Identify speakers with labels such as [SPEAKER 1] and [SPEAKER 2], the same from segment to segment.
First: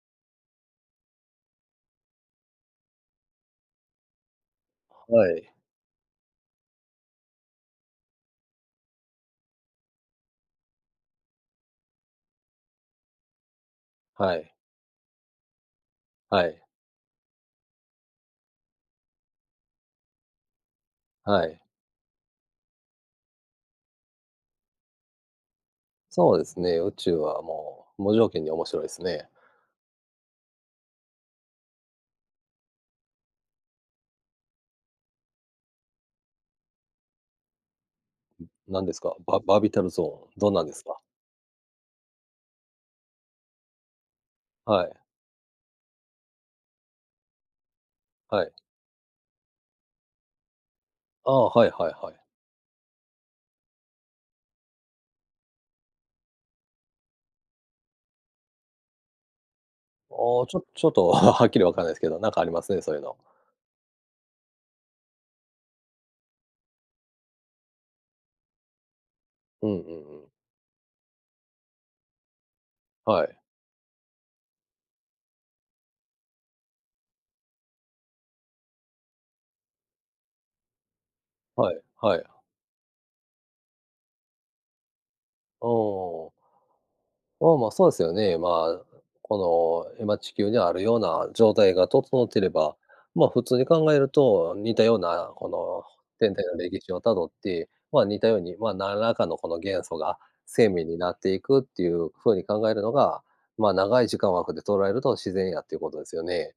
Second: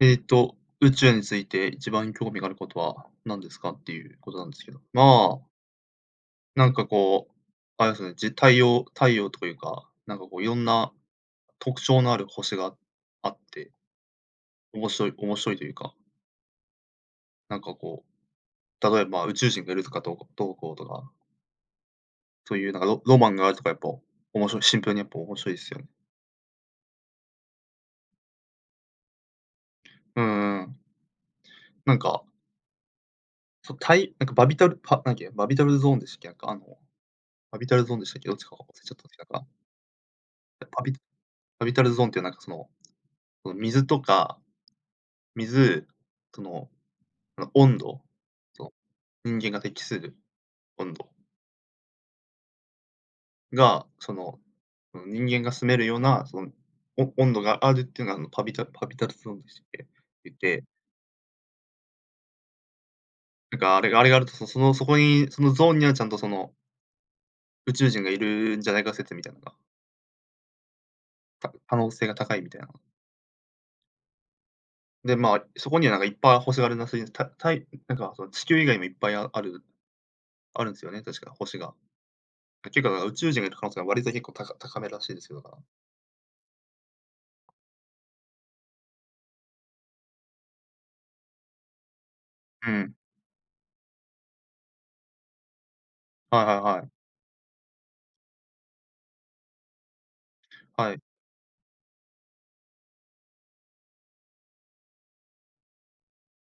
[SPEAKER 1] えっと、宇宙について一番興味があることは何ですかっていうことなんですけど、
[SPEAKER 2] は
[SPEAKER 1] まあ、
[SPEAKER 2] い。
[SPEAKER 1] なんかこう、あれですね、じ太陽太陽というか、なんかこういろんな特徴のある星があって、
[SPEAKER 2] はい。
[SPEAKER 1] 面白いというか、
[SPEAKER 2] はい。
[SPEAKER 1] なんかこう、例えば宇宙人がいるとかどうこうどうこうとか、
[SPEAKER 2] はい。
[SPEAKER 1] そういうなんかロマンがあるとかやっぱ面白いシンプルにやっぱ面白いですよね。
[SPEAKER 2] そうですね、宇宙はもう無条件に面白いですね。
[SPEAKER 1] うんうん。なんか、そうなんかバビタルパなんだっけ、バビタルゾーンでしたっけ？なんかあの、バビタルゾーンでしたっけ？どっちか忘れ
[SPEAKER 2] 何
[SPEAKER 1] ち
[SPEAKER 2] で
[SPEAKER 1] ゃっ
[SPEAKER 2] す
[SPEAKER 1] たんです
[SPEAKER 2] か？
[SPEAKER 1] けど、な
[SPEAKER 2] バ
[SPEAKER 1] んか、
[SPEAKER 2] バービタルゾーン、どんなんで
[SPEAKER 1] バ
[SPEAKER 2] す
[SPEAKER 1] ビ
[SPEAKER 2] か？
[SPEAKER 1] ハビタルゾーンってなんかその、その水とか、
[SPEAKER 2] はい。
[SPEAKER 1] 水、その、あの、温度、
[SPEAKER 2] はい。
[SPEAKER 1] そう、人間が適する温度
[SPEAKER 2] ああ、はいはいはい。
[SPEAKER 1] が、その、その人間が住めるような、その、温度があるっていうのが、あの、パビタルゾーンでしたっけ？
[SPEAKER 2] あ
[SPEAKER 1] 言っ
[SPEAKER 2] あ、ち
[SPEAKER 1] て、
[SPEAKER 2] ょちょっと はっきりわかんないですけど、なんかありますね、そういうの。
[SPEAKER 1] なんかあれがあると、その、そこに、そのゾーンにはちゃんとその、宇宙人がいるんじゃないか説みたいなのが、
[SPEAKER 2] うんうんうん。
[SPEAKER 1] 可能性が高いみたいな。
[SPEAKER 2] はい。
[SPEAKER 1] で、まあ、そこにはなんかいっぱい星があるらしいんです。たたいなんかその地球以外もいっぱいああるあるんですよね、確か星
[SPEAKER 2] は
[SPEAKER 1] が。
[SPEAKER 2] い。はい。
[SPEAKER 1] ていうか、宇宙人がいる可能性が割と結構高めらしいですよ、だか
[SPEAKER 2] ああ。まあまあ、そうですよね。まあ、この、今地球にあるような状態が整っていれ
[SPEAKER 1] ら。う
[SPEAKER 2] ば、
[SPEAKER 1] ん。
[SPEAKER 2] まあ、普通に考えると、似たような、この、天
[SPEAKER 1] は
[SPEAKER 2] 体
[SPEAKER 1] いは
[SPEAKER 2] の
[SPEAKER 1] い
[SPEAKER 2] 歴
[SPEAKER 1] は
[SPEAKER 2] 史をたどって、まあ、似たように、まあ、何らかのこの元素が生
[SPEAKER 1] い。
[SPEAKER 2] 命
[SPEAKER 1] は
[SPEAKER 2] に
[SPEAKER 1] い。
[SPEAKER 2] なっていくっていう風に考えるのが、まあ、長い時間枠で捉えると自然やっていうことですよね。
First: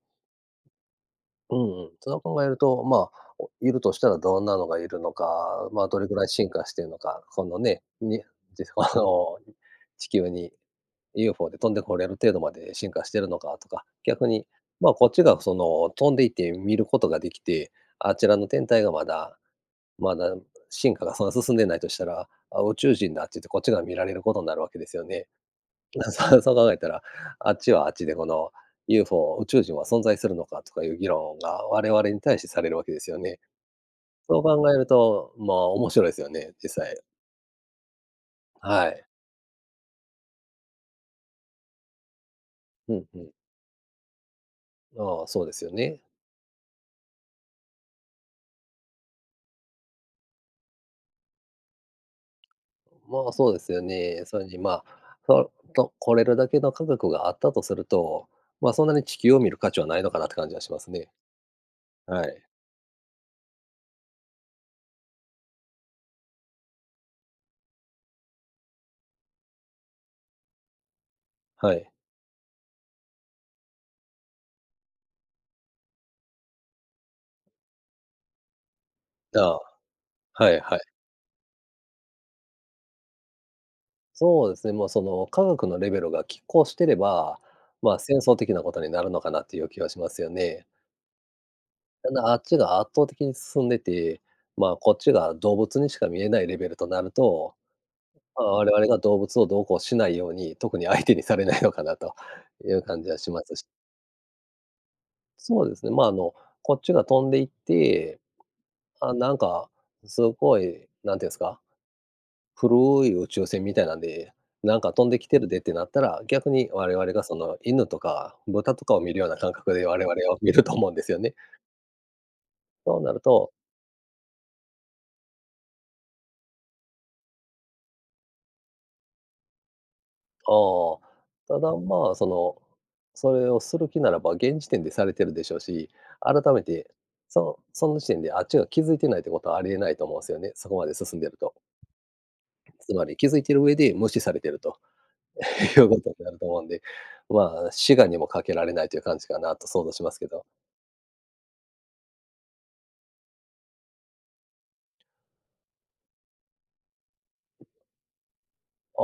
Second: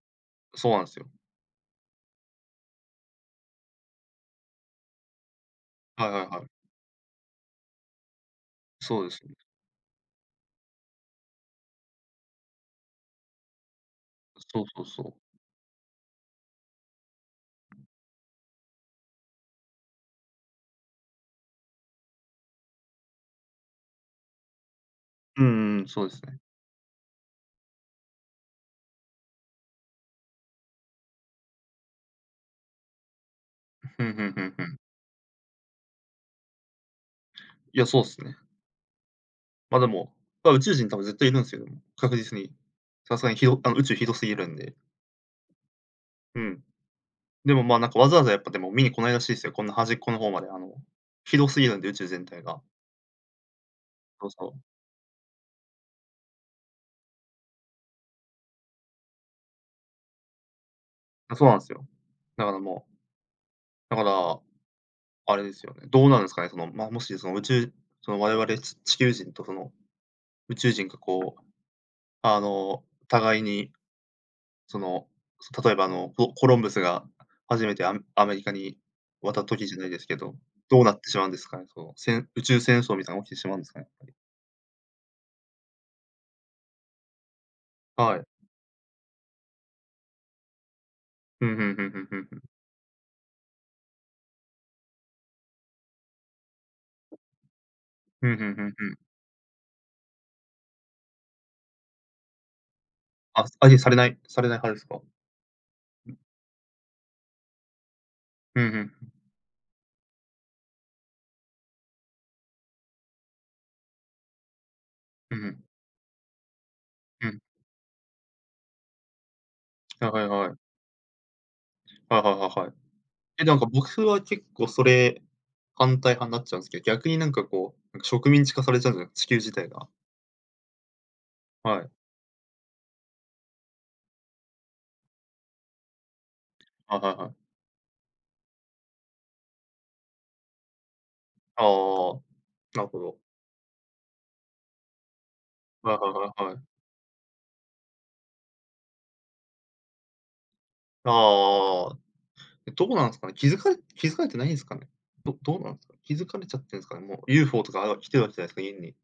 [SPEAKER 1] そうなんですよ。
[SPEAKER 2] うんうん。そう考えると、まあ、おいるとしたらどんなのがいるのか、まあ、ど
[SPEAKER 1] は
[SPEAKER 2] れ
[SPEAKER 1] い
[SPEAKER 2] ぐ
[SPEAKER 1] は
[SPEAKER 2] ら
[SPEAKER 1] い
[SPEAKER 2] い
[SPEAKER 1] は
[SPEAKER 2] 進
[SPEAKER 1] い。
[SPEAKER 2] 化しているのか、このね、に あ
[SPEAKER 1] そうですね。
[SPEAKER 2] の、地球に UFO で飛んでこれる程度まで進化してるのかとか、逆に、
[SPEAKER 1] そうそう
[SPEAKER 2] まあ、
[SPEAKER 1] そ
[SPEAKER 2] こっ
[SPEAKER 1] う。
[SPEAKER 2] ちがその飛んでいって見ることができて、あちらの天体がまだ進化がそんな進んでないとしたら、あ、宇宙人だって言ってこっちが見られることになるわけですよね。
[SPEAKER 1] うんうん、そうです
[SPEAKER 2] そ
[SPEAKER 1] ね。
[SPEAKER 2] うそう考えたら、あっちはあっちでこの UFO、宇宙人は存在するのかとかいう議論が我々に対してされるわけですよね。
[SPEAKER 1] ふんふん
[SPEAKER 2] そ
[SPEAKER 1] ふ
[SPEAKER 2] う
[SPEAKER 1] んふ
[SPEAKER 2] 考え
[SPEAKER 1] ん。
[SPEAKER 2] ると、まあ、面白いですよね、実際。
[SPEAKER 1] いや、そうっすね。
[SPEAKER 2] はい。
[SPEAKER 1] ま、でも、宇宙人多分絶対いるんすよ、でも、確実に。
[SPEAKER 2] うん
[SPEAKER 1] さ
[SPEAKER 2] う
[SPEAKER 1] すが
[SPEAKER 2] ん。
[SPEAKER 1] にひどあの、宇宙広すぎるんで。
[SPEAKER 2] ああ、そうですよね。
[SPEAKER 1] うん。でも、ま、なんかわざわざやっぱでも見に来ないらしいすよ、こんな端っこの方まで、あの、広すぎるんで、宇宙全体が。
[SPEAKER 2] まあ、そうですよね。
[SPEAKER 1] そう
[SPEAKER 2] それ
[SPEAKER 1] そ
[SPEAKER 2] に、まあ、これるだけの科学があったとすると、まあ、そんなに地球を見る価値はないのかなって感じはしますね。
[SPEAKER 1] う。そうなんすよ。
[SPEAKER 2] はい。
[SPEAKER 1] だからもだからあれですよね、どうなんですかね、その、まあ、もしその我々地球人とその宇宙人がこう、
[SPEAKER 2] はい。
[SPEAKER 1] あの、互いにその、例えばあの、コロンブスが初めてアメリカに
[SPEAKER 2] あ
[SPEAKER 1] 渡った
[SPEAKER 2] あ、
[SPEAKER 1] 時じゃないですけど、
[SPEAKER 2] はいは
[SPEAKER 1] ど
[SPEAKER 2] い。
[SPEAKER 1] うなってしまうんですかね、その、宇宙戦争みたいなのが起きてしまうんですかね、やっぱり。
[SPEAKER 2] そうですね、もう、その、科学のレベルが拮抗してれば、まあ、
[SPEAKER 1] は
[SPEAKER 2] 戦
[SPEAKER 1] い。
[SPEAKER 2] 争的なことになるのかなっていう気はしますよね。
[SPEAKER 1] うんうんうんうん
[SPEAKER 2] た
[SPEAKER 1] うん
[SPEAKER 2] だ、
[SPEAKER 1] う
[SPEAKER 2] あ
[SPEAKER 1] ん。
[SPEAKER 2] っちが圧倒的に進んでて、まあ、こっちが動物にしか見えないレベルとなると、
[SPEAKER 1] うんうんう
[SPEAKER 2] まあ、
[SPEAKER 1] ん
[SPEAKER 2] 我々
[SPEAKER 1] うん。
[SPEAKER 2] が動物をどうこうしないように、特に相手にされないのかなという感じはしま
[SPEAKER 1] あ、
[SPEAKER 2] す。
[SPEAKER 1] 相手にされないされない派ですか？
[SPEAKER 2] そうですね、まあ、あの、こっちが飛んでいって、
[SPEAKER 1] うんうん。
[SPEAKER 2] あ、なんか、すごい、なんていうんですか、古い宇宙船みたいなんで、なんか飛んでき
[SPEAKER 1] う
[SPEAKER 2] て
[SPEAKER 1] んう
[SPEAKER 2] るでっ
[SPEAKER 1] ん。
[SPEAKER 2] てなったら、逆に我々が
[SPEAKER 1] う
[SPEAKER 2] そ
[SPEAKER 1] ん。
[SPEAKER 2] の犬とか豚とかを見るような感覚で我
[SPEAKER 1] はい
[SPEAKER 2] 々
[SPEAKER 1] はい
[SPEAKER 2] を見
[SPEAKER 1] は
[SPEAKER 2] る
[SPEAKER 1] い。
[SPEAKER 2] と思うんですよね。
[SPEAKER 1] はいはいはいはい。
[SPEAKER 2] そうなる
[SPEAKER 1] え、
[SPEAKER 2] と、
[SPEAKER 1] なんか僕は結構それ、反対派になっちゃうんですけど、逆になんかこう、なんか植民地化されちゃうんじゃない地球自体が。
[SPEAKER 2] ああ、ただ、
[SPEAKER 1] はい。
[SPEAKER 2] まあ、その、それをする気ならば、現時点でされてるでしょうし、改めて、
[SPEAKER 1] はいはいはい。
[SPEAKER 2] その時点であっちが気づいてないってことはありえないと思うんですよね、そこまで進んでると。
[SPEAKER 1] ああ、なる
[SPEAKER 2] つ
[SPEAKER 1] ほ
[SPEAKER 2] まり
[SPEAKER 1] ど。
[SPEAKER 2] 気づいてる上で無視されてると。いう
[SPEAKER 1] はい
[SPEAKER 2] こ
[SPEAKER 1] は
[SPEAKER 2] とになる
[SPEAKER 1] い
[SPEAKER 2] と
[SPEAKER 1] はいは
[SPEAKER 2] 思
[SPEAKER 1] い。
[SPEAKER 2] うんで、まあ、志願にもかけられないという感じかなと想像しますけど。
[SPEAKER 1] ああ、え、どうなんですかね、気づかれてないんですかね？どうなんですか？気づかれちゃってるんですかね？もう UFO とか、あ、来てるわけじゃないですか、現に、
[SPEAKER 2] ああ、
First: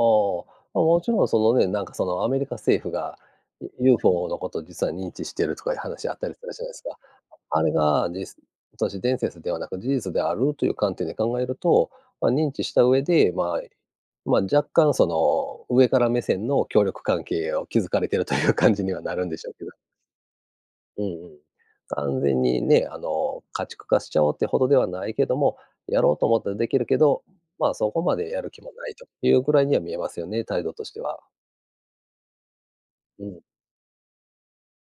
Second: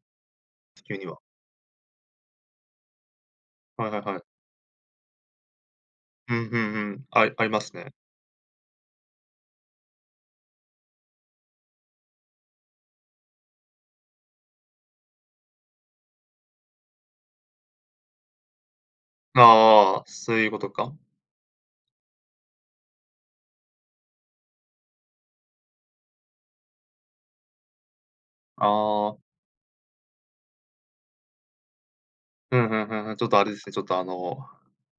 [SPEAKER 2] ま、
[SPEAKER 1] 地球
[SPEAKER 2] も
[SPEAKER 1] に
[SPEAKER 2] ち
[SPEAKER 1] は。
[SPEAKER 2] ろんそのね、なんかそのアメリカ政府が、
[SPEAKER 1] はいはいは
[SPEAKER 2] UFO
[SPEAKER 1] い。
[SPEAKER 2] のことを実は認知してるとかいう話あった
[SPEAKER 1] う
[SPEAKER 2] り
[SPEAKER 1] ん
[SPEAKER 2] する
[SPEAKER 1] う
[SPEAKER 2] じゃない
[SPEAKER 1] ん
[SPEAKER 2] で
[SPEAKER 1] う
[SPEAKER 2] すか。
[SPEAKER 1] ん。あありま
[SPEAKER 2] あれ
[SPEAKER 1] すね。
[SPEAKER 2] がじ都市伝説ではなく事実であるという観点で考えると、ま、認知した上で、まあ、ま、若干その上から目線の協力関係を築かれているという感じにはなるんでしょうけど。
[SPEAKER 1] ああ、そういうことか。
[SPEAKER 2] うんうん。完全にね、あの、家畜化しちゃおうってほどではないけども、やろうと思ったらできるけど、まあ、そこまでやる気
[SPEAKER 1] あ
[SPEAKER 2] もないと
[SPEAKER 1] あ、
[SPEAKER 2] いうぐらいには見えますよね、態度としては。
[SPEAKER 1] うん、うんうんうん。ち
[SPEAKER 2] う
[SPEAKER 1] ょっと
[SPEAKER 2] ん。
[SPEAKER 1] あれですね、ちょっとあの、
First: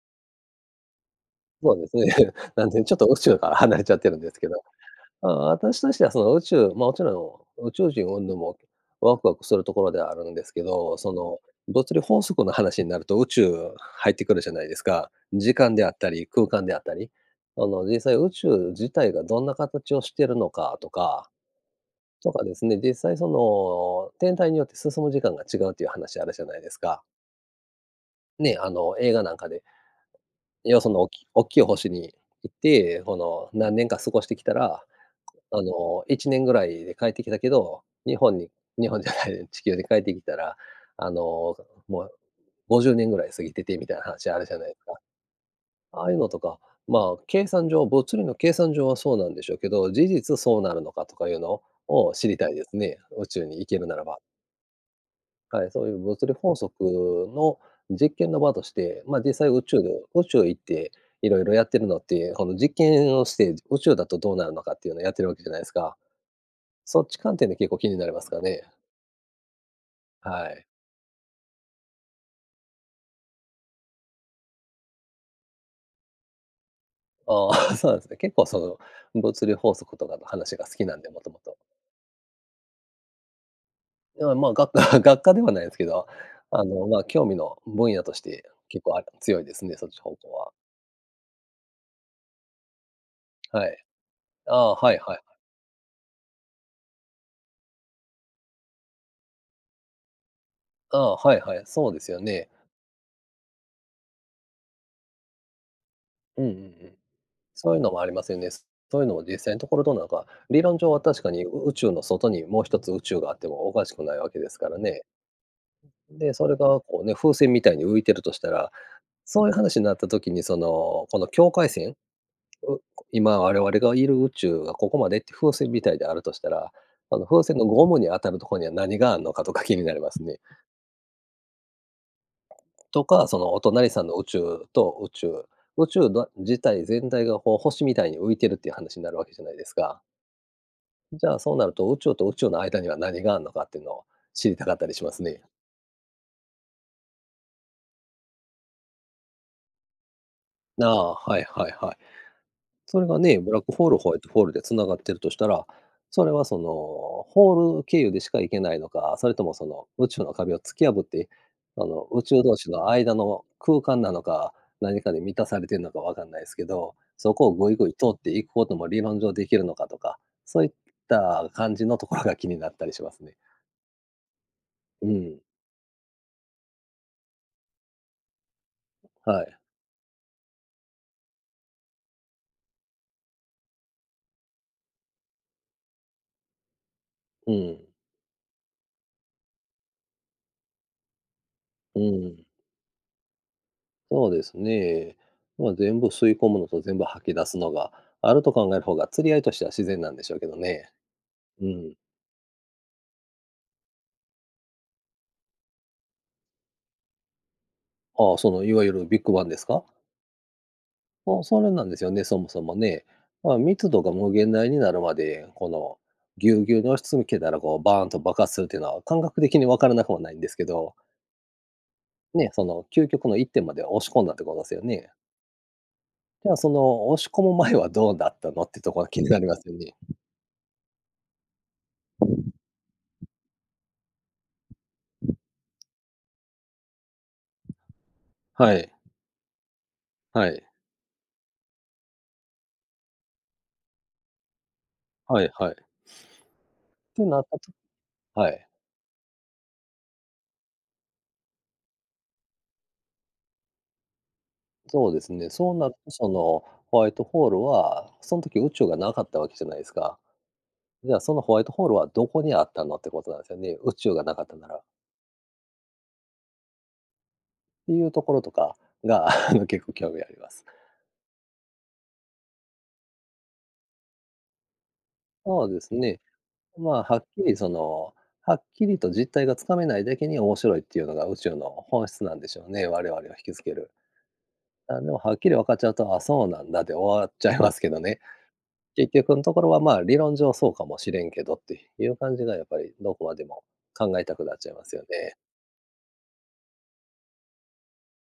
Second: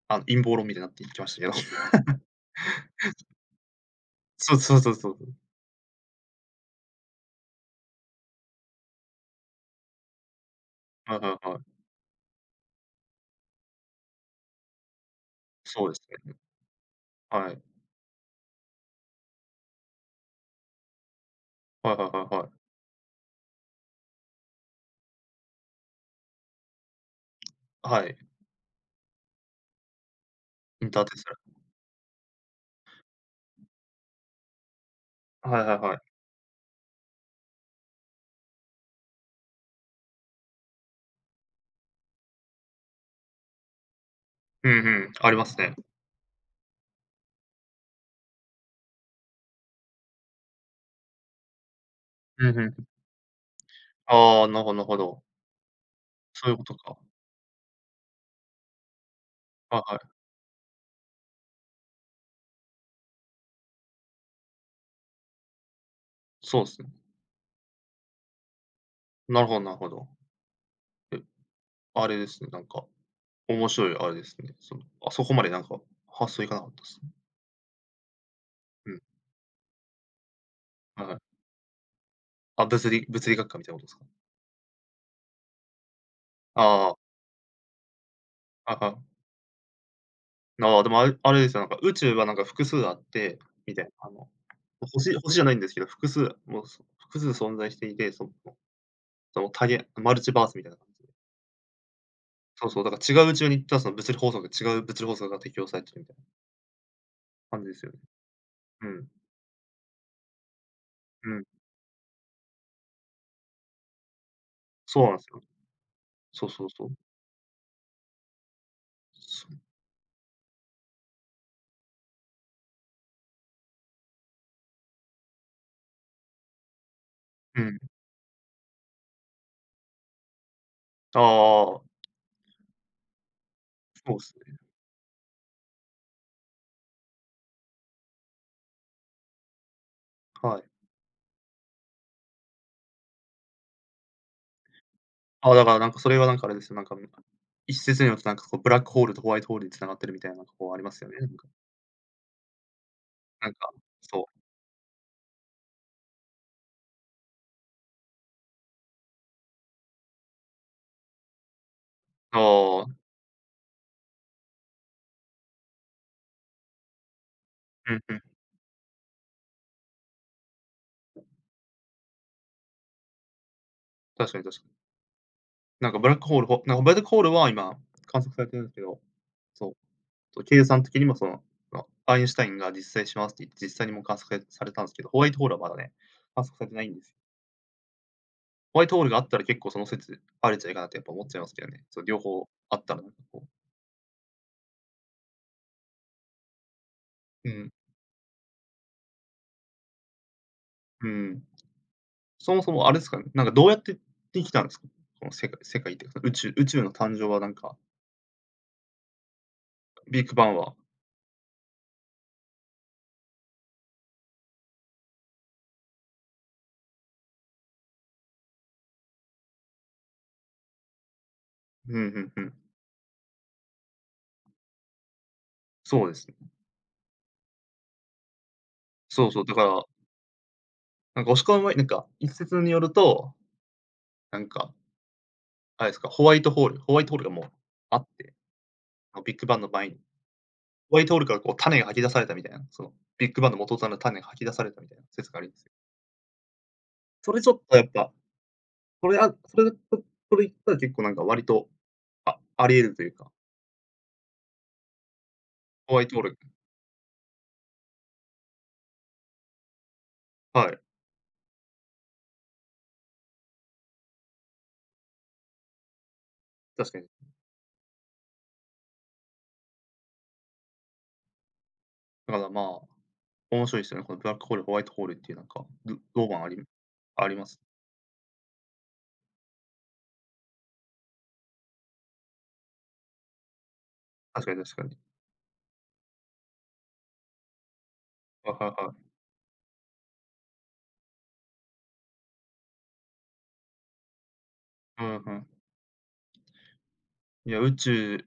[SPEAKER 1] あの、陰謀論みたいになっていきましたけど。
[SPEAKER 2] そうで すね。なんでちょっと宇宙から離れちゃってるんですけ
[SPEAKER 1] そ
[SPEAKER 2] ど。
[SPEAKER 1] うそうそうそう。
[SPEAKER 2] ああ、私としてはその宇宙まあ、もちろん宇宙人云々もワクワクするところではあるんですけど、そ
[SPEAKER 1] はいは
[SPEAKER 2] の
[SPEAKER 1] いはい。
[SPEAKER 2] 物理法則の話になると宇宙入ってくるじゃないですか。時間で
[SPEAKER 1] そう
[SPEAKER 2] あ
[SPEAKER 1] で
[SPEAKER 2] っ
[SPEAKER 1] す
[SPEAKER 2] たり、
[SPEAKER 1] ね。
[SPEAKER 2] 空間であったり。
[SPEAKER 1] はい。
[SPEAKER 2] あの実際宇宙自体がどんな形をしているのかとか、
[SPEAKER 1] はいはいは
[SPEAKER 2] と
[SPEAKER 1] い
[SPEAKER 2] か
[SPEAKER 1] は
[SPEAKER 2] です
[SPEAKER 1] い。
[SPEAKER 2] ね、実際その天体によって進む時間が違うっていう話あるじゃないですか。
[SPEAKER 1] はい。
[SPEAKER 2] ね、あの映画なんかで、要は
[SPEAKER 1] イ
[SPEAKER 2] そ
[SPEAKER 1] ンタ
[SPEAKER 2] の
[SPEAKER 1] ーテイス
[SPEAKER 2] おっきい星に行って、この何年か過ごしてきたら、
[SPEAKER 1] ラは
[SPEAKER 2] あ
[SPEAKER 1] いはいはい。
[SPEAKER 2] の、1年ぐらいで帰ってきたけど、日本に 日本じゃない、地球に帰ってきたら、あの、もう50年ぐらい過ぎててみたいな話あるじゃな
[SPEAKER 1] う
[SPEAKER 2] い
[SPEAKER 1] ん
[SPEAKER 2] です
[SPEAKER 1] う
[SPEAKER 2] か。
[SPEAKER 1] ん、ありますね。
[SPEAKER 2] ああいうのとか、まあ、計算上物理の計算上はそうなんでしょうけど、事実そうなるのかとかいうのを知りた
[SPEAKER 1] う
[SPEAKER 2] い
[SPEAKER 1] ん
[SPEAKER 2] で
[SPEAKER 1] う
[SPEAKER 2] す
[SPEAKER 1] ん。
[SPEAKER 2] ね、宇宙に行けるならば。
[SPEAKER 1] ああ、なるほどなるほど。
[SPEAKER 2] はい、そういう物理
[SPEAKER 1] そうい
[SPEAKER 2] 法
[SPEAKER 1] うこ
[SPEAKER 2] 則
[SPEAKER 1] とか。
[SPEAKER 2] の実験の場として、まあ、実際宇
[SPEAKER 1] は
[SPEAKER 2] 宙で
[SPEAKER 1] いはい。
[SPEAKER 2] 宇宙行っていろいろやってるのって、この実験をして、宇宙だとどうなるのかっていうのをやってるわけじゃないですか。
[SPEAKER 1] そうですね。
[SPEAKER 2] そっち観点で結構気になりますかね。
[SPEAKER 1] なるほどなるほど。
[SPEAKER 2] はい。
[SPEAKER 1] え、あれですね、なんか、面白いあれですね。その、あそこまでなんか、発想いかなかったですね。
[SPEAKER 2] ああ、そうなんですね。結構そ
[SPEAKER 1] うん。
[SPEAKER 2] の、物理法則とかの話が好きなん
[SPEAKER 1] はい
[SPEAKER 2] で、
[SPEAKER 1] は
[SPEAKER 2] もと
[SPEAKER 1] い。
[SPEAKER 2] もと。
[SPEAKER 1] あ、物理学科みたいなことですか？
[SPEAKER 2] いや、まあ、学科 学科ではないですけど、あの、
[SPEAKER 1] あ
[SPEAKER 2] まあ、
[SPEAKER 1] あ、
[SPEAKER 2] 興味の分野として
[SPEAKER 1] はい
[SPEAKER 2] 結
[SPEAKER 1] は
[SPEAKER 2] 構あ
[SPEAKER 1] い。
[SPEAKER 2] 強いですね、そっち方向は。
[SPEAKER 1] ああ、でもあれですよ、なんか宇宙はなんか複数あって、
[SPEAKER 2] は
[SPEAKER 1] みた
[SPEAKER 2] い。
[SPEAKER 1] いな、あの、
[SPEAKER 2] ああ、はい
[SPEAKER 1] 星
[SPEAKER 2] はい。
[SPEAKER 1] 星じゃないんですけど、複数もう、複数存在していて、そのマルチバースみたいな感
[SPEAKER 2] あ
[SPEAKER 1] じで。
[SPEAKER 2] あ、はいはい。そうですよね。
[SPEAKER 1] そうそう、だから違う宇宙に行ったらその物理法則違う物理法則が適用されてるみたいな
[SPEAKER 2] うんうんうん。
[SPEAKER 1] 感じ
[SPEAKER 2] そ
[SPEAKER 1] で
[SPEAKER 2] ういう
[SPEAKER 1] すよ
[SPEAKER 2] の
[SPEAKER 1] ね。
[SPEAKER 2] もありますよね。
[SPEAKER 1] う
[SPEAKER 2] そういう
[SPEAKER 1] ん、
[SPEAKER 2] のも実際のところどうなのか、理論上は確
[SPEAKER 1] う
[SPEAKER 2] か
[SPEAKER 1] ん。
[SPEAKER 2] に宇宙の外にもう一つ宇宙があってもおかしくないわけですから
[SPEAKER 1] そ
[SPEAKER 2] ね。
[SPEAKER 1] うなんですよ。
[SPEAKER 2] で、
[SPEAKER 1] そ
[SPEAKER 2] そ
[SPEAKER 1] う
[SPEAKER 2] れ
[SPEAKER 1] そう
[SPEAKER 2] が
[SPEAKER 1] そう。
[SPEAKER 2] こうね、風船みたいに浮いてるとしたら、
[SPEAKER 1] そ
[SPEAKER 2] そういう話になった時に、その、この境界線、う今我々がいる宇宙がここまでって風船みたいであるとしたら、あの風船
[SPEAKER 1] う、う
[SPEAKER 2] の
[SPEAKER 1] ん。
[SPEAKER 2] ゴムに当たるところには何があるのかとか気になりますね。
[SPEAKER 1] ああ、
[SPEAKER 2] とか、そのお隣さんの
[SPEAKER 1] そうで
[SPEAKER 2] 宇
[SPEAKER 1] すね。
[SPEAKER 2] 宙と宇宙、宇宙の自体全体がこう星みたいに浮いてるっていう話になるわけじゃないですか。
[SPEAKER 1] はい。
[SPEAKER 2] じゃあそうなると宇宙と宇宙の間には何があるのかっていうのを知りたかったりしますね。
[SPEAKER 1] ああ、だからなんかそれはなんかあれですよ、なんか、一説によるとなんかこうブラックホールとホワイトホールに繋がってるみたいなあり
[SPEAKER 2] あ
[SPEAKER 1] ますよ
[SPEAKER 2] あ、
[SPEAKER 1] ね、なん
[SPEAKER 2] はい
[SPEAKER 1] か。
[SPEAKER 2] はいはい。それがね、
[SPEAKER 1] な
[SPEAKER 2] ブ
[SPEAKER 1] ん
[SPEAKER 2] ラッ
[SPEAKER 1] か、
[SPEAKER 2] クホール、ホワイ
[SPEAKER 1] そ
[SPEAKER 2] ト
[SPEAKER 1] う。
[SPEAKER 2] ホールで繋がってるとしたら、それはその、ホール経由でしか行けないのか、それともその宇宙の壁を突き破って、あの、宇
[SPEAKER 1] あ
[SPEAKER 2] 宙同士
[SPEAKER 1] あ、
[SPEAKER 2] の
[SPEAKER 1] う
[SPEAKER 2] 間の空間なのか、何かで満たされてるのかわかんないですけど、そこをぐいぐい
[SPEAKER 1] ん
[SPEAKER 2] 通
[SPEAKER 1] う
[SPEAKER 2] っ
[SPEAKER 1] ん。
[SPEAKER 2] ていくことも理論上できるのかとか、そういった感じのところが気になったりしますね。
[SPEAKER 1] 確かに確かに。
[SPEAKER 2] うん、
[SPEAKER 1] なんかブラックホールほなんかブラックホールは今観測されてるんですけど、
[SPEAKER 2] はい。
[SPEAKER 1] そう。と、計算的にもその、ま、アインシュタインが実際しますって言って、実際にもう観測されたんですけど、ホワイトホールはまだね、観測されてないんです。
[SPEAKER 2] うん、
[SPEAKER 1] ホワイトホールがあったら結構その説あるんじゃないかなってやっぱ思っちゃいますけどね。
[SPEAKER 2] う
[SPEAKER 1] そう、両方
[SPEAKER 2] ん。
[SPEAKER 1] あったらなんかこ
[SPEAKER 2] そうですね。まあ、全部吸い込むのと全部吐き出
[SPEAKER 1] う、う
[SPEAKER 2] す
[SPEAKER 1] ん、
[SPEAKER 2] のがあると考える方が釣り合いとしては自然なんでしょうけどね。
[SPEAKER 1] うん。
[SPEAKER 2] うん。
[SPEAKER 1] そもそもあれですかね、なんかどうやってできたんですか？この世界っていうか、宇宙の誕生はなんか、
[SPEAKER 2] ああ、そのいわゆるビッグバンですか。
[SPEAKER 1] ビッグバンは、
[SPEAKER 2] そうそれなんですよね、そもそもね。まあ、密度が無限大になるまで、このぎゅうぎゅうに押し詰めてたらこうバーンと爆発するっていうのは感覚的に分からなくもないんですけど、
[SPEAKER 1] うんうんう
[SPEAKER 2] ね、
[SPEAKER 1] ん。
[SPEAKER 2] その究極の一点まで押し込んだってことですよね。
[SPEAKER 1] そうですね。
[SPEAKER 2] じゃあその押し込む前はどうだったのってところが気
[SPEAKER 1] そ
[SPEAKER 2] に
[SPEAKER 1] う
[SPEAKER 2] な
[SPEAKER 1] そう、
[SPEAKER 2] り
[SPEAKER 1] だ
[SPEAKER 2] ま
[SPEAKER 1] か
[SPEAKER 2] すよ
[SPEAKER 1] ら、
[SPEAKER 2] ね。
[SPEAKER 1] なんか押し込み前なんか一説によると、なんか、あれですか、ホワイトホールがもうあって、
[SPEAKER 2] はい、
[SPEAKER 1] まあのビッグバンの前に
[SPEAKER 2] はい、
[SPEAKER 1] ホワイトホールからこう種が吐き出されたみたいな、そのビッグバンの元となる種が吐き出されたみたいな説があ
[SPEAKER 2] は
[SPEAKER 1] る
[SPEAKER 2] い、
[SPEAKER 1] んです
[SPEAKER 2] は
[SPEAKER 1] よ。
[SPEAKER 2] い。って
[SPEAKER 1] そ
[SPEAKER 2] な
[SPEAKER 1] れ
[SPEAKER 2] っ
[SPEAKER 1] ちょ
[SPEAKER 2] た
[SPEAKER 1] っ
[SPEAKER 2] と、
[SPEAKER 1] とやっぱ、
[SPEAKER 2] はい。
[SPEAKER 1] それあそれ、そそれ言ったら結構なんか割と、あり得るというか、
[SPEAKER 2] そうですね。そうな
[SPEAKER 1] ホ
[SPEAKER 2] る
[SPEAKER 1] ワイ
[SPEAKER 2] と、
[SPEAKER 1] トホー
[SPEAKER 2] そ
[SPEAKER 1] ル
[SPEAKER 2] の、ホワイトホールは、その時宇宙がなかったわけじゃないですか。
[SPEAKER 1] はい、
[SPEAKER 2] じゃあ、そのホワイトホールはどこにあったのってことなんですよね。宇宙がなかったなら。っ
[SPEAKER 1] 確かに。
[SPEAKER 2] ていうところとかが 結構興味あります。
[SPEAKER 1] だからまあ、面白いですよね。このブラックホール、ホワイトホールっていうなんか、
[SPEAKER 2] そうです
[SPEAKER 1] ど
[SPEAKER 2] ね。
[SPEAKER 1] ロマンあり
[SPEAKER 2] まあ、
[SPEAKER 1] あります。
[SPEAKER 2] はっきりと実態がつかめないだけに面白いっていうのが宇宙の本質なんでしょうね。我々を引きつける。
[SPEAKER 1] 確かに確か
[SPEAKER 2] あ、
[SPEAKER 1] に。
[SPEAKER 2] でもはっきり分かっちゃうと、あ、そうなんだで終わっちゃいますけどね。
[SPEAKER 1] はいはいはい。
[SPEAKER 2] 結局のところは、まあ、理論上そうかもしれんけどっていう感じがやっぱりどこまでも考えたくなっちゃいますよ
[SPEAKER 1] うんう
[SPEAKER 2] ね。
[SPEAKER 1] ん。いや、宇宙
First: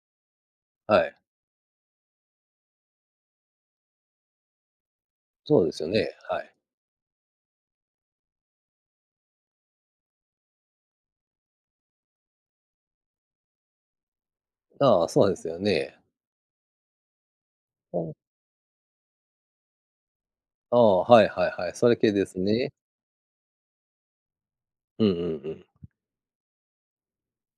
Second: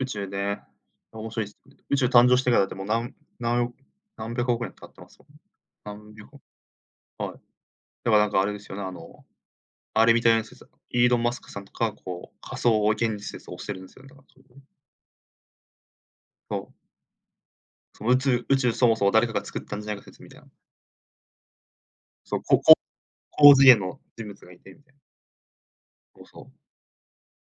[SPEAKER 1] 宇宙ね、
[SPEAKER 2] はい。
[SPEAKER 1] 面白いです。宇宙誕生してからだって、もうなんなんよ何百億年経ってますもんね。
[SPEAKER 2] そうですよ
[SPEAKER 1] 何
[SPEAKER 2] ね、
[SPEAKER 1] 百億。
[SPEAKER 2] はい。
[SPEAKER 1] はい。だからなんかあれですよね、あれみたいな説、イーロン・マスクさんとか、こう、仮想を現実説を推してるんですよね。だから
[SPEAKER 2] ああ、そうですよね。
[SPEAKER 1] そう。
[SPEAKER 2] う
[SPEAKER 1] その
[SPEAKER 2] ん。
[SPEAKER 1] 宇宙そもそも誰かが作ったんじゃないか説みたいな。
[SPEAKER 2] ああ、はいはいはい、それ系で
[SPEAKER 1] そ
[SPEAKER 2] す
[SPEAKER 1] う、
[SPEAKER 2] ね。
[SPEAKER 1] 高次元の人物がいてみたいな。
[SPEAKER 2] うんうんうん。
[SPEAKER 1] そうそう。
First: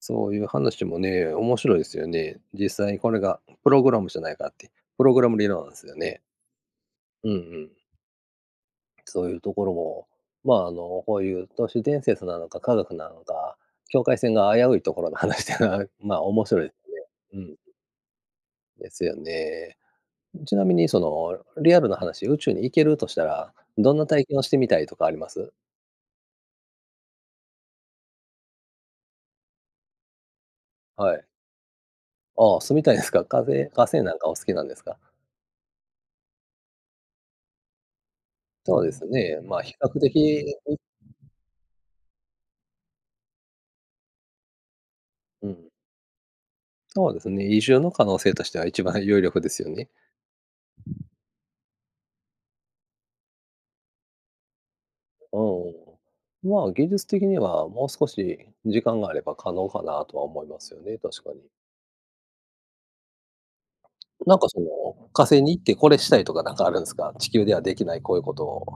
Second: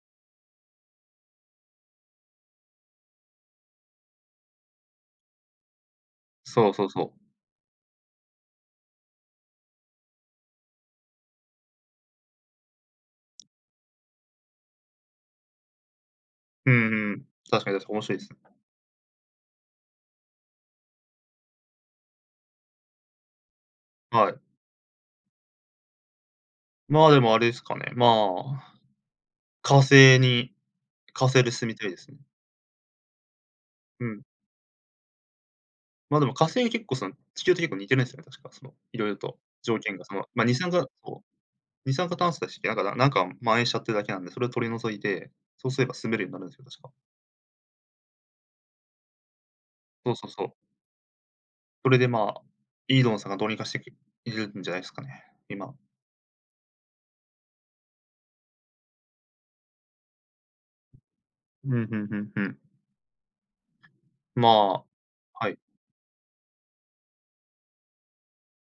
[SPEAKER 2] そういう話もね、面白いですよね。実際これがプログラムじゃないかって、プログラム理論なんですよね。
[SPEAKER 1] そうそうそう。
[SPEAKER 2] うんうん。そういうところも、まあ、こういう都市伝説なのか科学なのか、境界線が危ういところの話っていうのは、まあ、面白い
[SPEAKER 1] うん
[SPEAKER 2] ですよね。
[SPEAKER 1] うん。
[SPEAKER 2] うん。
[SPEAKER 1] 確かに確かに面白いですね。
[SPEAKER 2] ですよね。ちなみにその、リアルな話、宇宙に行けるとしたら、どんな体
[SPEAKER 1] はい。
[SPEAKER 2] 験をしてみたいとかあります？
[SPEAKER 1] まあ、でもあれですかね、まあ、火星に
[SPEAKER 2] は
[SPEAKER 1] 火
[SPEAKER 2] い。
[SPEAKER 1] 星で住みたいですね。
[SPEAKER 2] ああ、住みたいですか。火星
[SPEAKER 1] う
[SPEAKER 2] なん
[SPEAKER 1] ん。
[SPEAKER 2] かお好きなんですか？
[SPEAKER 1] ま、でも火星結構その、地球と結構似てるんですよね、確かその、
[SPEAKER 2] そうで
[SPEAKER 1] い
[SPEAKER 2] す
[SPEAKER 1] ろいろと
[SPEAKER 2] ね、まあ、比
[SPEAKER 1] 条件
[SPEAKER 2] 較
[SPEAKER 1] がその、ま、二
[SPEAKER 2] 的
[SPEAKER 1] 酸化そう。二酸化炭素だし、なんか蔓延しちゃってるだけなんで、それを取り除いて、
[SPEAKER 2] う
[SPEAKER 1] そ
[SPEAKER 2] ん、
[SPEAKER 1] うすれば住めるようになるんですよ、確か。
[SPEAKER 2] そうですね、移住の可能性としては一番有力ですよね。
[SPEAKER 1] そうそうそう。それで、まあ、イードンさんがどうにかしてきいるんじゃないですかね、今。
[SPEAKER 2] うん。まあ、技術的にはもう少し時間があれば可能かなとは思いますよね、確かに。
[SPEAKER 1] うん、ふんふんふん。
[SPEAKER 2] なんかその、
[SPEAKER 1] ま
[SPEAKER 2] 火星
[SPEAKER 1] あ、は
[SPEAKER 2] に
[SPEAKER 1] い。
[SPEAKER 2] 行ってこれしたいとかなんかあるんですか？地球ではできないこういうことを。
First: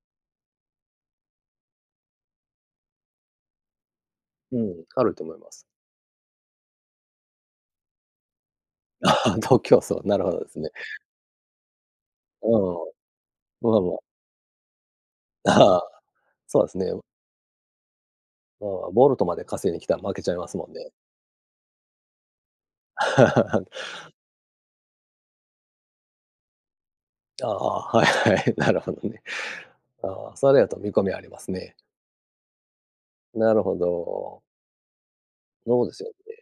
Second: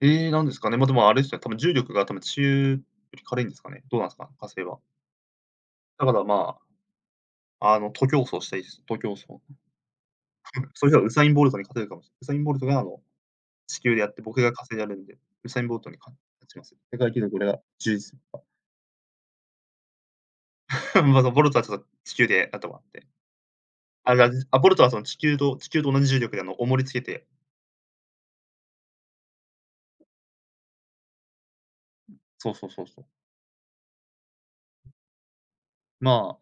[SPEAKER 1] ええ、なんですかね。ま、でもあれですよ、重力が多分地球より軽いんですかね。どうなんすか、火星
[SPEAKER 2] う
[SPEAKER 1] は。
[SPEAKER 2] ん、あると思います。
[SPEAKER 1] だから、まあ、徒競走したいです、徒競
[SPEAKER 2] あ、
[SPEAKER 1] 走。
[SPEAKER 2] 徒競争、なるほどですね。
[SPEAKER 1] それではウサイン・ボルトに勝てるかもしれウサイン・
[SPEAKER 2] う
[SPEAKER 1] ボルトが、
[SPEAKER 2] ん。ま
[SPEAKER 1] 地
[SPEAKER 2] あま
[SPEAKER 1] 球
[SPEAKER 2] あ、
[SPEAKER 1] でやって、僕が火星でやるんで、ウサイン・ボ
[SPEAKER 2] あ
[SPEAKER 1] ル
[SPEAKER 2] あ、
[SPEAKER 1] トに勝ち
[SPEAKER 2] そ
[SPEAKER 1] ま
[SPEAKER 2] うで
[SPEAKER 1] す。
[SPEAKER 2] すね。
[SPEAKER 1] 世界記録、俺が、じゅうじつ。
[SPEAKER 2] まあ、ボルトまで稼いに来たら負けちゃいますもんね。
[SPEAKER 1] まあ、そのボルトはちょっと地球で、あとって。あらあ、ボルトはその地球と同じ重力で重りつけて、
[SPEAKER 2] ああ、はいはい、なるほどね。ああ、それやと見込みありますね。
[SPEAKER 1] そうそうそうそう。
[SPEAKER 2] なるほど。そうですよ
[SPEAKER 1] ま
[SPEAKER 2] ね。
[SPEAKER 1] あ、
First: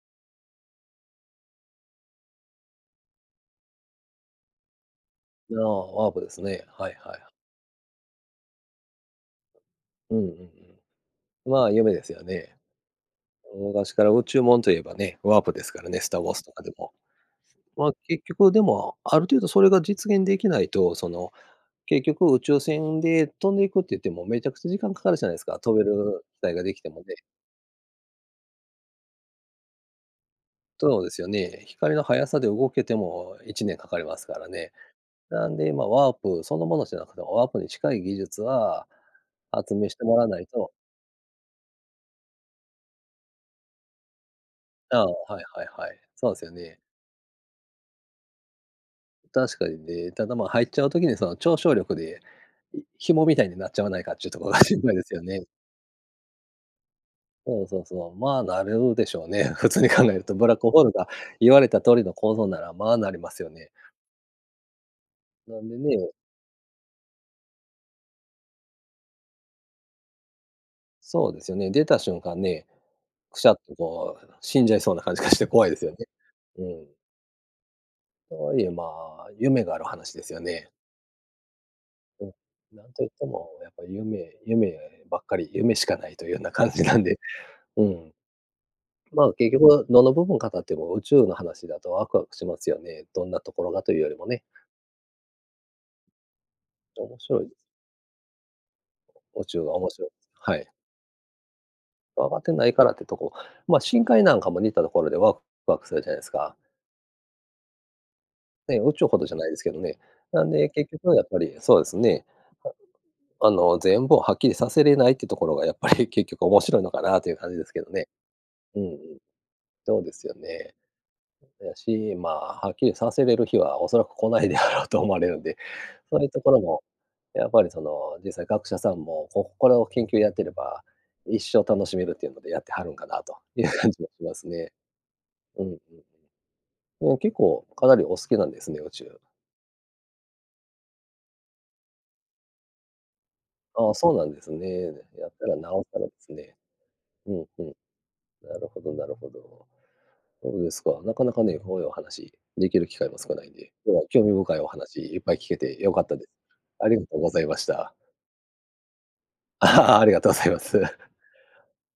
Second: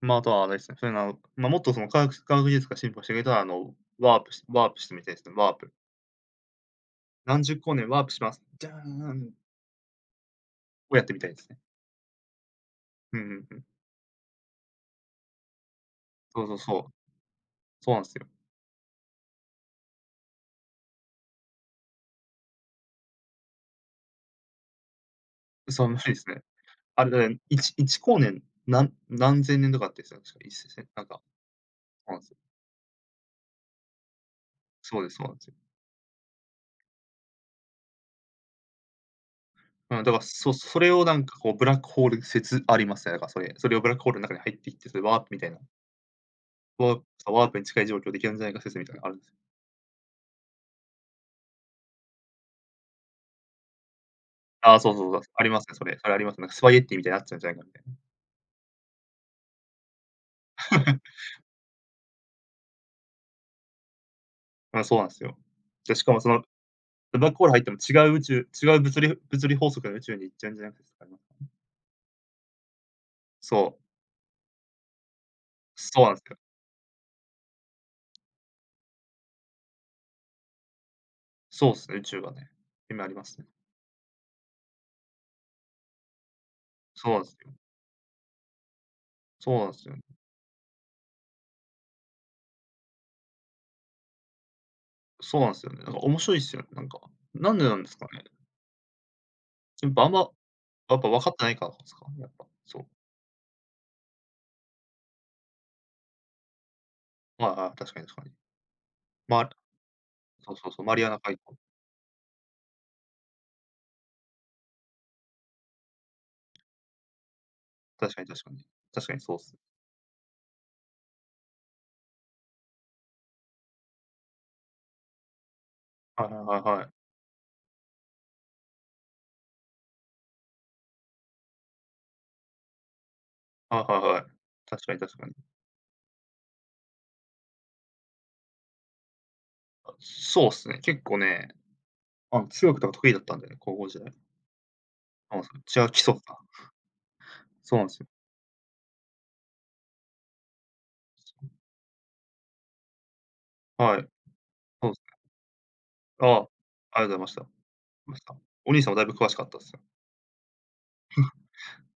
[SPEAKER 1] まあ、あとはあれですね。そういうのは、まあ、もっとその科学技術が進歩してくれたら、ワープしてみたいですね、ワー
[SPEAKER 2] あ
[SPEAKER 1] プ。
[SPEAKER 2] あ、ワープですね。はいはい。
[SPEAKER 1] 何十光年ワープします。じゃーん
[SPEAKER 2] うんうんう
[SPEAKER 1] を
[SPEAKER 2] ん。
[SPEAKER 1] やってみたいですね。
[SPEAKER 2] まあ、夢ですよね。
[SPEAKER 1] うんうんうん。
[SPEAKER 2] 昔から宇宙もんといえばね、ワープですからね、スター・ウォー
[SPEAKER 1] そ
[SPEAKER 2] ズ
[SPEAKER 1] う
[SPEAKER 2] と
[SPEAKER 1] そう
[SPEAKER 2] かで
[SPEAKER 1] そう。
[SPEAKER 2] も。ま
[SPEAKER 1] そ
[SPEAKER 2] あ、
[SPEAKER 1] うなんです
[SPEAKER 2] 結
[SPEAKER 1] よ。
[SPEAKER 2] 局でも、ある程度それが実現できないと、その、結局宇宙船で飛んでいくって言ってもめちゃくちゃ時間かかるじゃないですか。飛べ
[SPEAKER 1] そう、無理で
[SPEAKER 2] る
[SPEAKER 1] す
[SPEAKER 2] 機
[SPEAKER 1] ね。
[SPEAKER 2] 体ができても
[SPEAKER 1] あれ
[SPEAKER 2] ね。
[SPEAKER 1] だね、1- 光年何、なん何千年とかって言ってたんですか、一千。
[SPEAKER 2] そ
[SPEAKER 1] な
[SPEAKER 2] う
[SPEAKER 1] ん
[SPEAKER 2] で
[SPEAKER 1] か、
[SPEAKER 2] す
[SPEAKER 1] そ
[SPEAKER 2] よね。光の
[SPEAKER 1] うなん
[SPEAKER 2] 速
[SPEAKER 1] ですよ。
[SPEAKER 2] さで動けても1年かかりますからね。
[SPEAKER 1] そうです、そうなんです
[SPEAKER 2] な
[SPEAKER 1] よ。
[SPEAKER 2] んで、まあ、ワープそのものじゃなくても、ワープに近い技術は発明
[SPEAKER 1] う
[SPEAKER 2] し
[SPEAKER 1] ん、だ
[SPEAKER 2] ても
[SPEAKER 1] から、
[SPEAKER 2] らわないと、
[SPEAKER 1] それをなんかこうブラックホール説ありますね、だからそれ。それをブラックホールの中に入っていって、そ
[SPEAKER 2] あ
[SPEAKER 1] れ
[SPEAKER 2] あ、
[SPEAKER 1] ワープみ
[SPEAKER 2] はい
[SPEAKER 1] たいな、
[SPEAKER 2] はいはい。そうですよね。
[SPEAKER 1] ワープワープに近い状況できるんじゃないか説みたいなのがあるんですよ。
[SPEAKER 2] 確かにね。ただ、ま、入っちゃう時にその、超小力で、い紐みたいになっちゃわないかっていうところが
[SPEAKER 1] ああ、
[SPEAKER 2] 心
[SPEAKER 1] そう
[SPEAKER 2] 配で
[SPEAKER 1] そう
[SPEAKER 2] す
[SPEAKER 1] そう、
[SPEAKER 2] よ
[SPEAKER 1] あ
[SPEAKER 2] ね。
[SPEAKER 1] りますね、それ。それありますね。なんかスパゲッティみたいになっちゃうんじゃない
[SPEAKER 2] そ
[SPEAKER 1] か
[SPEAKER 2] う
[SPEAKER 1] みた
[SPEAKER 2] そう
[SPEAKER 1] い
[SPEAKER 2] そう。まあ、なるでしょうね。普通に考えると、ブラックホール
[SPEAKER 1] な。
[SPEAKER 2] が言われた通りの構造なら、まあ、なりますよね。
[SPEAKER 1] うん、そうなんですよ。
[SPEAKER 2] なんで
[SPEAKER 1] で、し
[SPEAKER 2] ね、
[SPEAKER 1] かもそのブラックホール入っても違う宇宙、違う物理法則の宇宙に行っちゃうんじゃないか説がありま
[SPEAKER 2] そうで
[SPEAKER 1] す。
[SPEAKER 2] すよね、出た瞬間ね、くしゃ
[SPEAKER 1] そ
[SPEAKER 2] っとこう死んじゃいそうな感じがして怖いで
[SPEAKER 1] う、
[SPEAKER 2] すよね。
[SPEAKER 1] そうなんですよ。
[SPEAKER 2] うん。とはいえ、まあ、夢がある話ですよね。
[SPEAKER 1] そうですね、宇宙
[SPEAKER 2] う
[SPEAKER 1] が
[SPEAKER 2] ん。
[SPEAKER 1] ね、
[SPEAKER 2] なん
[SPEAKER 1] 夢
[SPEAKER 2] と
[SPEAKER 1] あ
[SPEAKER 2] いっ
[SPEAKER 1] りま
[SPEAKER 2] て
[SPEAKER 1] すね。
[SPEAKER 2] もやっぱり夢ばっかり、夢しかないというような感じなん
[SPEAKER 1] そう
[SPEAKER 2] で、
[SPEAKER 1] なんですよ。
[SPEAKER 2] うん。まあ、
[SPEAKER 1] そ
[SPEAKER 2] 結
[SPEAKER 1] うなんで
[SPEAKER 2] 局
[SPEAKER 1] すよ。
[SPEAKER 2] どの部分語っても宇宙の話だとワクワクしますよね。どんなところがというよりもね。
[SPEAKER 1] そうなんですよね。なんか面白いっすよね、なんか。
[SPEAKER 2] 面白い
[SPEAKER 1] な
[SPEAKER 2] で
[SPEAKER 1] ん
[SPEAKER 2] す。
[SPEAKER 1] でなんですかね。
[SPEAKER 2] 宇宙が
[SPEAKER 1] や
[SPEAKER 2] 面
[SPEAKER 1] っぱ、
[SPEAKER 2] 白い、
[SPEAKER 1] やっ
[SPEAKER 2] はい。
[SPEAKER 1] ぱ分かってないからですか？やっ
[SPEAKER 2] 慌
[SPEAKER 1] ぱ、
[SPEAKER 2] てない
[SPEAKER 1] そ
[SPEAKER 2] か
[SPEAKER 1] う。
[SPEAKER 2] らってとこ、まあ、深海なんかも似たところでワクワクするじゃないですか。
[SPEAKER 1] ああああ、確かに確かに。
[SPEAKER 2] ね、宇宙ほどじゃ
[SPEAKER 1] ま
[SPEAKER 2] な
[SPEAKER 1] あ、
[SPEAKER 2] いですけどね。なん
[SPEAKER 1] そうそ
[SPEAKER 2] で、
[SPEAKER 1] うそう、
[SPEAKER 2] 結
[SPEAKER 1] マリ
[SPEAKER 2] 局
[SPEAKER 1] ア
[SPEAKER 2] は
[SPEAKER 1] ナ
[SPEAKER 2] やっ
[SPEAKER 1] 海
[SPEAKER 2] ぱ
[SPEAKER 1] 溝。
[SPEAKER 2] り、そうですね、全部をはっきりさせれないってところがやっぱり 結局面白いのかなという感じですけどね。
[SPEAKER 1] 確かに確かに。
[SPEAKER 2] うんう
[SPEAKER 1] 確か
[SPEAKER 2] ん。
[SPEAKER 1] にそうっす。
[SPEAKER 2] そうですよね。だし、まあ、はっきりさせれる日はおそらく来ないであろうと思われるんで、そう
[SPEAKER 1] は
[SPEAKER 2] い
[SPEAKER 1] い
[SPEAKER 2] うと
[SPEAKER 1] はい
[SPEAKER 2] こ
[SPEAKER 1] は
[SPEAKER 2] ろ
[SPEAKER 1] い
[SPEAKER 2] も、
[SPEAKER 1] はい。
[SPEAKER 2] やっぱりその、実際学者さんも、ここれを研究やってれば、一生楽しめるっていうのでやってはるんかなという
[SPEAKER 1] は
[SPEAKER 2] 感
[SPEAKER 1] いはい
[SPEAKER 2] じが
[SPEAKER 1] はい。
[SPEAKER 2] しますね。
[SPEAKER 1] 確かに確かに。
[SPEAKER 2] うん。うん、結構かなりお好きなんですね、宇宙。
[SPEAKER 1] あ、そうっすね、結構ね、数学とか得意だったんでね、高校
[SPEAKER 2] ああ、
[SPEAKER 1] 時
[SPEAKER 2] そ
[SPEAKER 1] 代。
[SPEAKER 2] うなんですね。やっ
[SPEAKER 1] そうなん
[SPEAKER 2] た
[SPEAKER 1] で
[SPEAKER 2] らな
[SPEAKER 1] すよ。
[SPEAKER 2] お
[SPEAKER 1] 違う基
[SPEAKER 2] さらで
[SPEAKER 1] 礎
[SPEAKER 2] す
[SPEAKER 1] か。
[SPEAKER 2] ね。うんうん。
[SPEAKER 1] そうなんですよ。
[SPEAKER 2] なるほどなるほど。そうですか。なかなかね、こういうお話できる機会も少ないんで、今
[SPEAKER 1] は
[SPEAKER 2] 日は
[SPEAKER 1] い、
[SPEAKER 2] 興味深いお
[SPEAKER 1] そうです
[SPEAKER 2] 話いっ
[SPEAKER 1] ね。
[SPEAKER 2] ぱい聞けて良かったで
[SPEAKER 1] あ
[SPEAKER 2] す。
[SPEAKER 1] あ、ありがと
[SPEAKER 2] あり
[SPEAKER 1] う
[SPEAKER 2] が
[SPEAKER 1] ござ
[SPEAKER 2] と
[SPEAKER 1] い
[SPEAKER 2] う
[SPEAKER 1] ま
[SPEAKER 2] ご
[SPEAKER 1] し
[SPEAKER 2] ざ
[SPEAKER 1] た。
[SPEAKER 2] いました。
[SPEAKER 1] ました。お兄さんもだいぶ詳しかったっ す。
[SPEAKER 2] ああ、ありがとうございます。